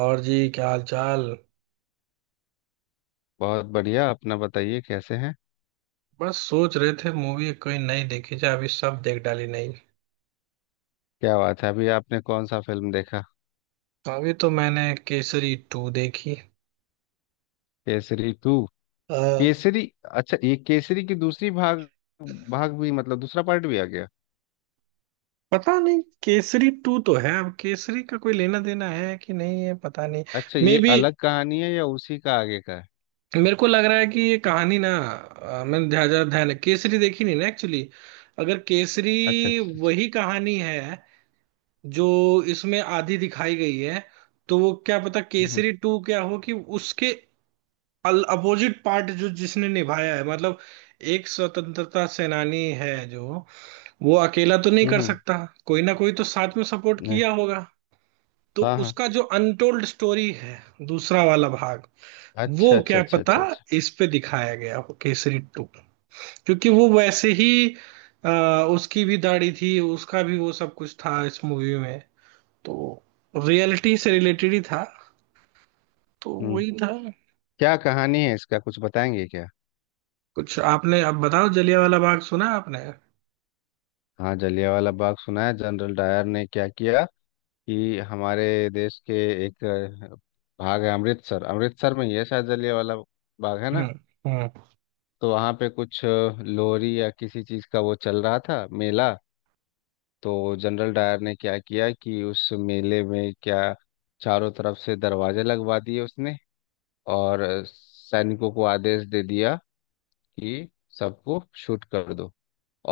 और जी, क्या हाल चाल। बहुत बढ़िया। अपना बताइए कैसे हैं। बस सोच रहे थे, मूवी कोई नई देखी जाए। अभी सब देख डाली नहीं। क्या बात है, अभी आपने कौन सा फिल्म देखा? अभी तो मैंने केसरी टू देखी। केसरी टू। अ, केसरी। अच्छा, ये केसरी की दूसरी भाग, भाग भी मतलब दूसरा पार्ट भी आ गया? पता नहीं, केसरी टू तो है, अब केसरी का कोई लेना देना है कि नहीं है पता नहीं। अच्छा, मे ये बी अलग कहानी है या उसी का आगे का है? मेरे को लग रहा है कि ये कहानी ना मैंने ध्यान ध्यान- ध्यान- केसरी देखी नहीं ना एक्चुअली। अगर केसरी अच्छा अच्छा अच्छा। वही कहानी है जो इसमें आधी दिखाई गई है, तो वो क्या पता हम्म केसरी टू क्या हो, कि उसके अपोजिट पार्ट जो जिसने निभाया है, मतलब एक स्वतंत्रता सेनानी है जो, वो अकेला तो नहीं कर हम्म। सकता, कोई ना कोई तो साथ में सपोर्ट नहीं। किया होगा। तो हाँ हाँ। उसका जो अनटोल्ड स्टोरी है, दूसरा वाला भाग, वो अच्छा अच्छा क्या अच्छा पता अच्छा अच्छा। इस पे दिखाया गया हो केसरी टू। क्योंकि वो वैसे ही उसकी भी दाढ़ी थी, उसका भी वो सब कुछ था इस मूवी में। तो रियलिटी से रिलेटेड ही था, तो हम्म। वही था। क्या कहानी है, इसका कुछ बताएंगे क्या? कुछ आपने अब बताओ, जलियांवाला बाग सुना है आपने? हाँ, जलियांवाला बाग सुना है। जनरल डायर ने क्या किया कि हमारे देश के एक भाग है अमृतसर, अमृतसर में ही है शायद जलियांवाला बाग है हम्म। ना। हम्म। तो वहाँ पे कुछ लोहरी या किसी चीज़ का वो चल रहा था मेला। तो जनरल डायर ने क्या किया कि उस मेले में क्या, चारों तरफ से दरवाजे लगवा दिए उसने, और सैनिकों को आदेश दे दिया कि सबको शूट कर दो।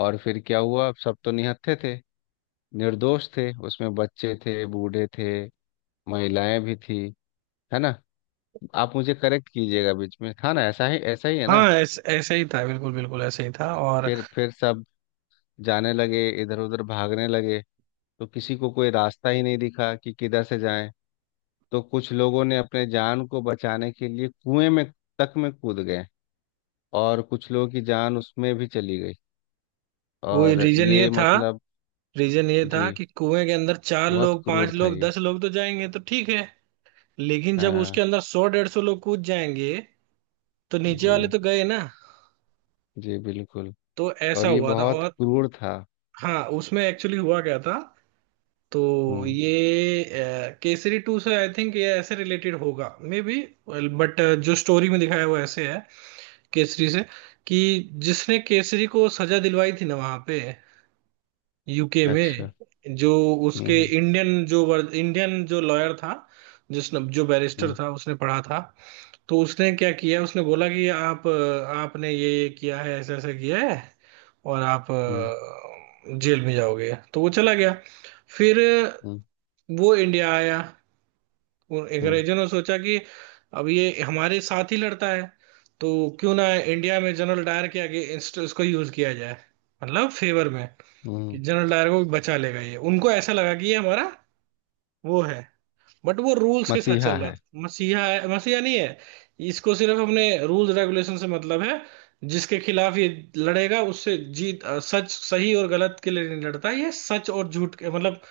और फिर क्या हुआ, सब तो निहत्थे थे, निर्दोष थे। उसमें बच्चे थे, बूढ़े थे, महिलाएं भी थी। है ना? आप मुझे करेक्ट कीजिएगा बीच में। हाँ ना, ऐसा ही है ना? हाँ, ऐसे ही था, बिल्कुल बिल्कुल ऐसे ही था। और फिर सब जाने लगे, इधर उधर भागने लगे। तो किसी को कोई रास्ता ही नहीं दिखा कि किधर से जाएं। तो कुछ लोगों ने अपने जान को बचाने के लिए कुएं में तक में कूद गए, और कुछ लोगों की जान उसमें भी चली गई। वो और ये मतलब, रीजन ये था जी, कि कुएं के अंदर चार बहुत लोग पांच क्रूर था लोग ये। 10 लोग तो जाएंगे तो ठीक है, लेकिन जब उसके हाँ अंदर 100, 150 लोग कूद जाएंगे, तो नीचे वाले जी। तो गए ना। जी बिल्कुल। तो ऐसा और ये हुआ था। बहुत और क्रूर था। हाँ, उसमें एक्चुअली हुआ क्या था। तो हम्म। ये केसरी टू से आई थिंक ये ऐसे रिलेटेड होगा मे बी। बट जो स्टोरी में दिखाया है वो ऐसे है केसरी से, कि जिसने केसरी को सजा दिलवाई थी ना वहां पे यूके अच्छा। में जो, उसके हम्म इंडियन जो इंडियन जो लॉयर था, जिसने जो बैरिस्टर हम्म था उसने पढ़ा था। तो उसने क्या किया, उसने बोला कि आप आपने ये किया है, ऐसा ऐसा किया है, और आप हम्म जेल में जाओगे। तो वो चला गया। फिर हम्म वो इंडिया आया, उन हम्म अंग्रेजों ने सोचा कि अब ये हमारे साथ ही लड़ता है, तो क्यों ना इंडिया में जनरल डायर के आगे इसको यूज किया जाए, मतलब फेवर में। हम्म कि हम्म। जनरल डायर को बचा लेगा ये, उनको ऐसा लगा कि ये हमारा वो है। बट वो रूल्स के साथ मसीहा चल रहा है। था, मसीहा है मसीहा नहीं है, इसको सिर्फ हमने रूल्स रेगुलेशन से मतलब है। जिसके खिलाफ ये लड़ेगा उससे जीत, सच, सही और गलत के लिए नहीं लड़ता ये, सच और झूठ के मतलब,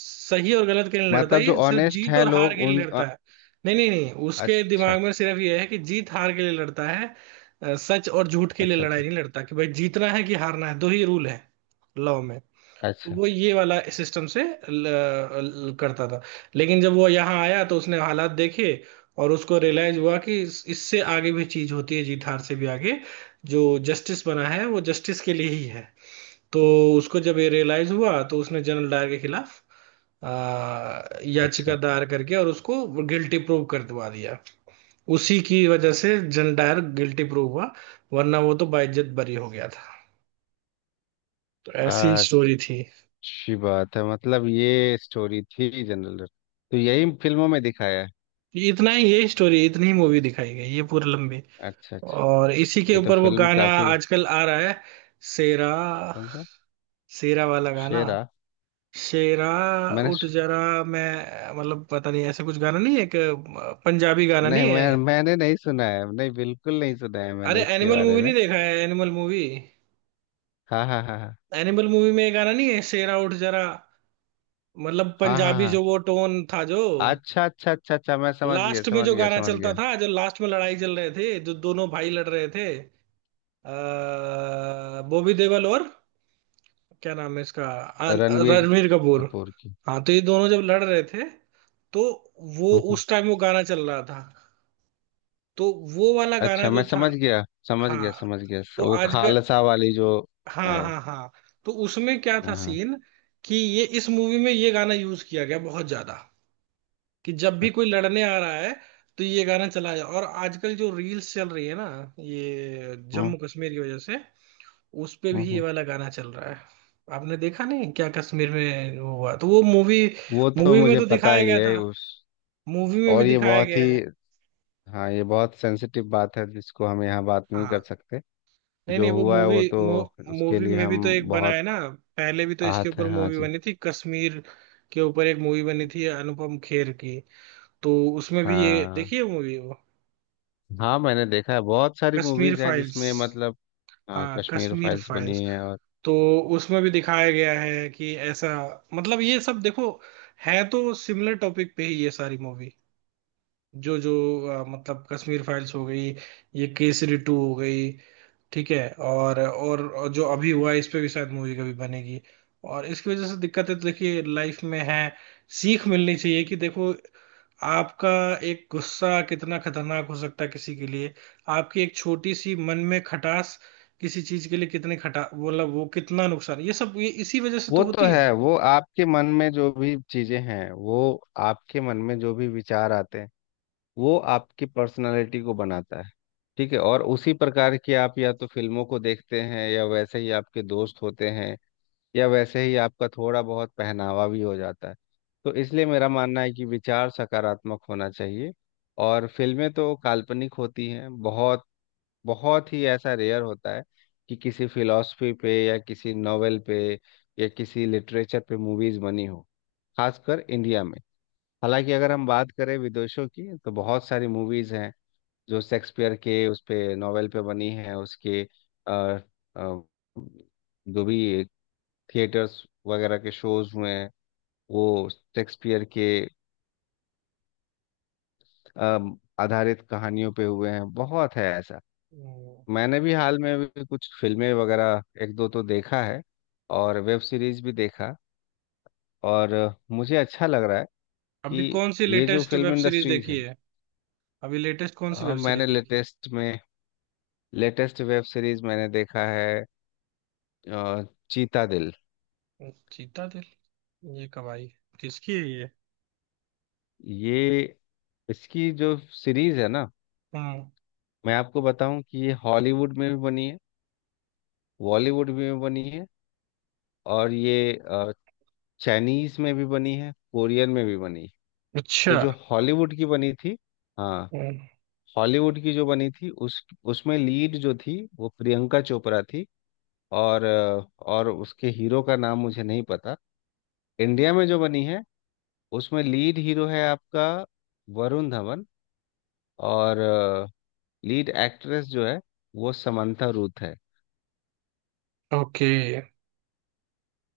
सही और गलत के लिए नहीं लड़ता मतलब जो ये, सिर्फ ऑनेस्ट जीत हैं और हार लोग, के लिए लड़ता है। नहीं नहीं नहीं, उसके अच्छा दिमाग में सिर्फ ये है कि जीत हार के लिए लड़ता है। सच और झूठ के लिए अच्छा लड़ाई अच्छा नहीं लड़ता, कि भाई जीतना है कि हारना है, दो ही रूल है लॉ में। तो अच्छा वो ये वाला सिस्टम से ल, ल, करता था। लेकिन जब वो यहाँ आया तो उसने हालात देखे, और उसको रियलाइज हुआ कि इससे आगे भी चीज होती है, जीत हार से भी आगे। जो जस्टिस बना है वो जस्टिस के लिए ही है। तो उसको जब ये रियलाइज हुआ, तो उसने जनरल डायर के खिलाफ आ, याचिका अच्छा। दायर करके और उसको गिल्टी प्रूव कर दवा दिया। उसी की वजह से जनरल डायर गिल्टी प्रूव हुआ, वरना वो तो बाइज्जत बरी हो गया था। तो ऐसी स्टोरी थी। अच्छी बात है। मतलब ये स्टोरी थी जनरल, तो यही फिल्मों में दिखाया है। इतना ही, ये स्टोरी इतनी ही मूवी दिखाई गई, ये पूरी लंबी। अच्छा अच्छा। और इसी के ये तो ऊपर वो फिल्म गाना काफी। आजकल आ रहा है, शेरा। कौन सा? शेरा वाला गाना, शेरा? शेरा मैंने उठ सु- जरा। मैं, मतलब पता नहीं, ऐसा कुछ गाना नहीं है, एक पंजाबी गाना नहीं, नहीं है? मैंने नहीं सुना है, नहीं, बिल्कुल नहीं सुना है मैंने अरे इसके एनिमल बारे मूवी में। नहीं देखा है, एनिमल मूवी? हाँ हाँ हाँ हाँ एनिमल मूवी में ये गाना नहीं है, शेरा उठ जरा? मतलब हाँ हाँ पंजाबी हाँ। जो वो टोन था, जो अच्छा अच्छा अच्छा अच्छा, मैं समझ गया लास्ट में समझ जो गया गाना समझ चलता गया। था, जो लास्ट में लड़ाई चल रहे थे, जो दोनों भाई लड़ रहे थे, बॉबी देओल और क्या नाम है इसका, अन- रणवीर रणवीर कपूर। कपूर की। हाँ, तो ये दोनों जब लड़ रहे थे, तो वो हम्म, हम्म। उस टाइम वो गाना चल रहा था। तो वो वाला गाना अच्छा, मैं जो था। समझ गया समझ हाँ, गया समझ गया, तो वो आज का, खालसा वाली जो है। हाँ हाँ हाँ। तो उसमें क्या था हाँ हाँ। सीन, कि ये इस मूवी में ये गाना यूज किया गया बहुत ज्यादा, कि जब भी कोई लड़ने आ रहा है, तो ये गाना चला जाए। और आजकल जो रील्स चल रही है ना, ये हम्म, जम्मू कश्मीर की वजह से, उस पे हम्म, भी ये हम्म। वाला गाना चल रहा है। आपने देखा नहीं क्या, कश्मीर में वो हुआ, तो वो मूवी, वो तो मूवी में मुझे तो पता दिखाया ही गया है था, उस। मूवी में भी और ये दिखाया बहुत गया ही, है। हाँ, ये बहुत सेंसिटिव बात है जिसको हम यहाँ बात नहीं कर हाँ, सकते। नहीं जो नहीं, वो हुआ है वो मूवी, तो, उसके मूवी लिए में भी हम तो एक बना बहुत है ना, पहले भी तो इसके आहत ऊपर हैं। हाँ मूवी जी। बनी थी, कश्मीर के ऊपर एक मूवी बनी थी अनुपम खेर की। तो उसमें भी ये हाँ देखिए मूवी वो, हाँ, मैंने देखा है, बहुत सारी कश्मीर मूवीज हैं फाइल्स। जिसमें मतलब। हाँ, हाँ, कश्मीर कश्मीर फाइल्स फाइल्स। बनी है, और तो उसमें भी दिखाया गया है कि ऐसा, मतलब ये सब देखो, है तो सिमिलर टॉपिक पे ही ये सारी मूवी। जो जो मतलब कश्मीर फाइल्स हो गई, ये केसरी टू हो गई, ठीक है, और जो अभी हुआ है, इस पे भी शायद मूवी कभी बनेगी। और इसकी वजह से दिक्कतें तो देखिए लाइफ में है, सीख मिलनी चाहिए कि देखो, आपका एक गुस्सा कितना खतरनाक हो सकता है किसी के लिए, आपकी एक छोटी सी मन में खटास किसी चीज के लिए कितने खटा, मतलब वो कितना नुकसान, ये सब ये इसी वजह से वो तो तो होती है। है। वो आपके मन में जो भी चीजें हैं, वो आपके मन में जो भी विचार आते हैं, वो आपकी पर्सनालिटी को बनाता है। ठीक है? और उसी प्रकार की आप या तो फिल्मों को देखते हैं, या वैसे ही आपके दोस्त होते हैं, या वैसे ही आपका थोड़ा बहुत पहनावा भी हो जाता है। तो इसलिए मेरा मानना है कि विचार सकारात्मक होना चाहिए। और फिल्में तो काल्पनिक होती हैं बहुत। बहुत ही ऐसा रेयर होता है कि किसी फिलॉसफी पे, या किसी नॉवेल पे, या किसी लिटरेचर पे मूवीज बनी हो, खासकर इंडिया में। हालांकि अगर हम बात करें विदेशों की, तो बहुत सारी मूवीज हैं जो शेक्सपियर के उस पे नॉवेल पे बनी है। उसके अ, अ, जो भी थिएटर्स वगैरह के शोज हुए हैं, वो शेक्सपियर के आधारित कहानियों पे हुए हैं। बहुत है ऐसा। हम्म। मैंने भी हाल में भी कुछ फिल्में वगैरह एक दो तो देखा है, और वेब सीरीज भी देखा। और मुझे अच्छा लग रहा है अभी कि कौन सी ये जो latest film web series industries देखी है। है? अभी लेटेस्ट कौन सी वेब सीरीज मैंने देखी लेटेस्ट में, लेटेस्ट वेब सीरीज मैंने देखा है अ, चीता दिल। है? चीता दिल? ये कब आई? किसकी है ये? ये, इसकी जो सीरीज है ना, हम्म। मैं आपको बताऊं कि ये हॉलीवुड में भी बनी है, बॉलीवुड में भी बनी है, और ये चाइनीज में भी बनी है, कोरियन में भी बनी है। अच्छा। तो जो हॉलीवुड की बनी थी, हाँ, हम्म। हॉलीवुड की जो बनी थी, उस उसमें लीड जो थी वो प्रियंका चोपड़ा थी, और और उसके हीरो का नाम मुझे नहीं पता। इंडिया में जो बनी है, उसमें लीड हीरो है आपका वरुण धवन, और लीड एक्ट्रेस जो है वो समंथा रूथ है। ओके।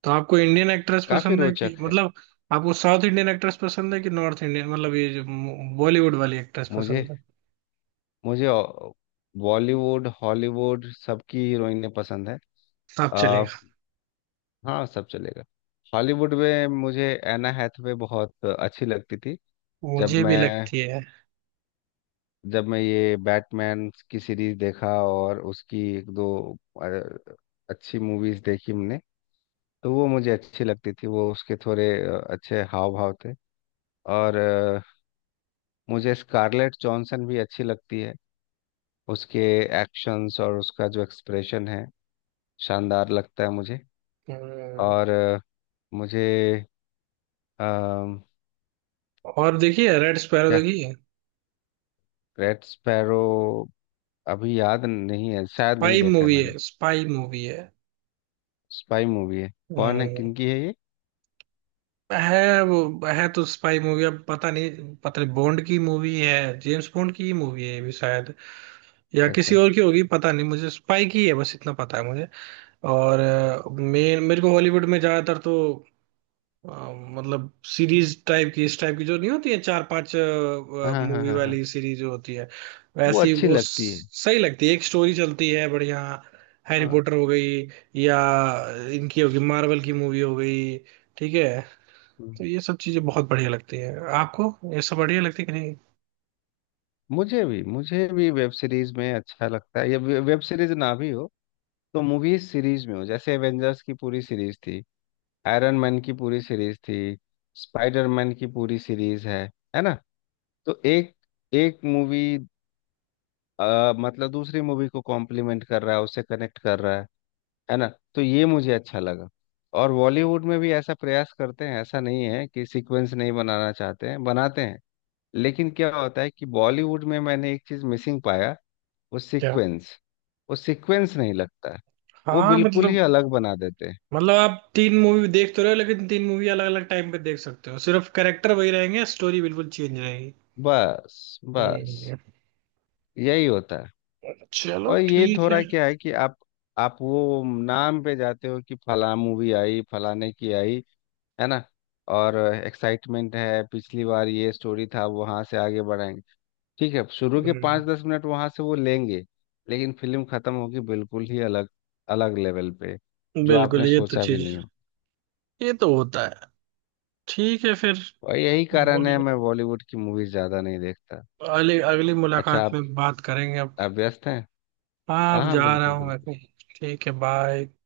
तो आपको इंडियन एक्ट्रेस काफी पसंद है कि रोचक है। मतलब, आपको साउथ इंडियन एक्ट्रेस पसंद है कि नॉर्थ इंडियन मतलब ये जो बॉलीवुड वाली एक्ट्रेस मुझे पसंद है? मुझे बॉलीवुड हॉलीवुड सबकी हीरोइनें पसंद है। आप आ, चलेगा? हाँ, सब चलेगा। हॉलीवुड में मुझे एना हैथवे बहुत अच्छी लगती थी। जब मुझे भी मैं, लगती है। जब मैं ये बैटमैन की सीरीज देखा और उसकी एक दो अ, अच्छी मूवीज देखी हमने, तो वो मुझे अच्छी लगती थी। वो उसके थोड़े अच्छे हाव भाव थे। और मुझे स्कारलेट जॉनसन भी अच्छी लगती है। उसके एक्शंस और उसका जो एक्सप्रेशन है, शानदार लगता है मुझे। हम्म। और मुझे अम, और देखिए रेड स्पैरो क्या? देखिए। Red sparrow? अभी याद नहीं है, शायद नहीं स्पाई देखा है मूवी मैंने। है, स्पाई मूवी है। स्पाई मूवी है? कौन है, हम्म। किनकी है ये? है वो, है तो स्पाई मूवी, अब पता नहीं, पता नहीं, बॉन्ड की मूवी है, जेम्स बॉन्ड की ही मूवी है ये भी शायद, या किसी अच्छा। और की होगी पता नहीं, मुझे स्पाई की है बस इतना पता है मुझे। और मेन, मेरे को हॉलीवुड में ज्यादातर तो मतलब सीरीज टाइप की, इस टाइप की जो नहीं होती है, चार पांच हाँ हाँ हाँ मूवी हाँ हाँ। वाली सीरीज जो होती है वो वैसी, अच्छी वो लगती है। सही लगती है, एक स्टोरी चलती है बढ़िया। हैरी हाँ। पॉटर हो गई, या इनकी हो गई, मार्वल की मूवी हो गई, ठीक है। हम्म। तो ये सब चीजें बहुत बढ़िया लगती है। आपको ये सब बढ़िया लगती है कि नहीं? मुझे भी, मुझे भी वेब सीरीज में अच्छा लगता है। ये वेब सीरीज ना भी हो तो मूवी सीरीज में हो, जैसे एवेंजर्स की पूरी सीरीज थी, आयरन मैन की पूरी सीरीज थी, स्पाइडरमैन की पूरी सीरीज है। है ना? तो एक एक मूवी मतलब दूसरी मूवी को कॉम्प्लीमेंट कर रहा है, उससे कनेक्ट कर रहा है। है ना? तो ये मुझे अच्छा लगा। और बॉलीवुड में भी ऐसा प्रयास करते हैं, ऐसा नहीं है कि सीक्वेंस नहीं बनाना चाहते हैं, बनाते हैं। लेकिन क्या होता है कि बॉलीवुड में मैंने एक चीज मिसिंग पाया। वो क्या? सीक्वेंस, वो सीक्वेंस नहीं लगता है। वो हाँ बिल्कुल ही मतलब, अलग बना देते हैं। मतलब आप तीन मूवी देख तो रहे हो, लेकिन तीन मूवी अलग अलग टाइम पे देख सकते हो, सिर्फ कैरेक्टर वही रहेंगे, स्टोरी बिल्कुल चेंज रहेगी। बस बस हम्म। यही होता है। चलो, और ये ठीक है। थोड़ा क्या है कि आप वो नाम पे जाते हो कि फला मूवी आई, फलाने की आई। है ना? और एक्साइटमेंट है, पिछली बार ये स्टोरी था, वहां से आगे बढ़ाएंगे, ठीक है, शुरू के हम्म। 5 10 मिनट वहां से वो लेंगे, लेकिन फिल्म खत्म होगी बिल्कुल ही अलग, अलग लेवल पे, जो आपने बिल्कुल, ये तो सोचा भी चीज, नहीं हो। ये तो होता है। ठीक है फिर। और यही कारण बोल, है मैं बॉलीवुड की मूवीज ज्यादा नहीं देखता। अगली अगली अच्छा, मुलाकात आप में बात करेंगे अब। आप व्यस्त हैं? हाँ, हाँ अब हाँ, जा रहा बिल्कुल हूँ मैं बिल्कुल। कहीं। ठीक है, बाय।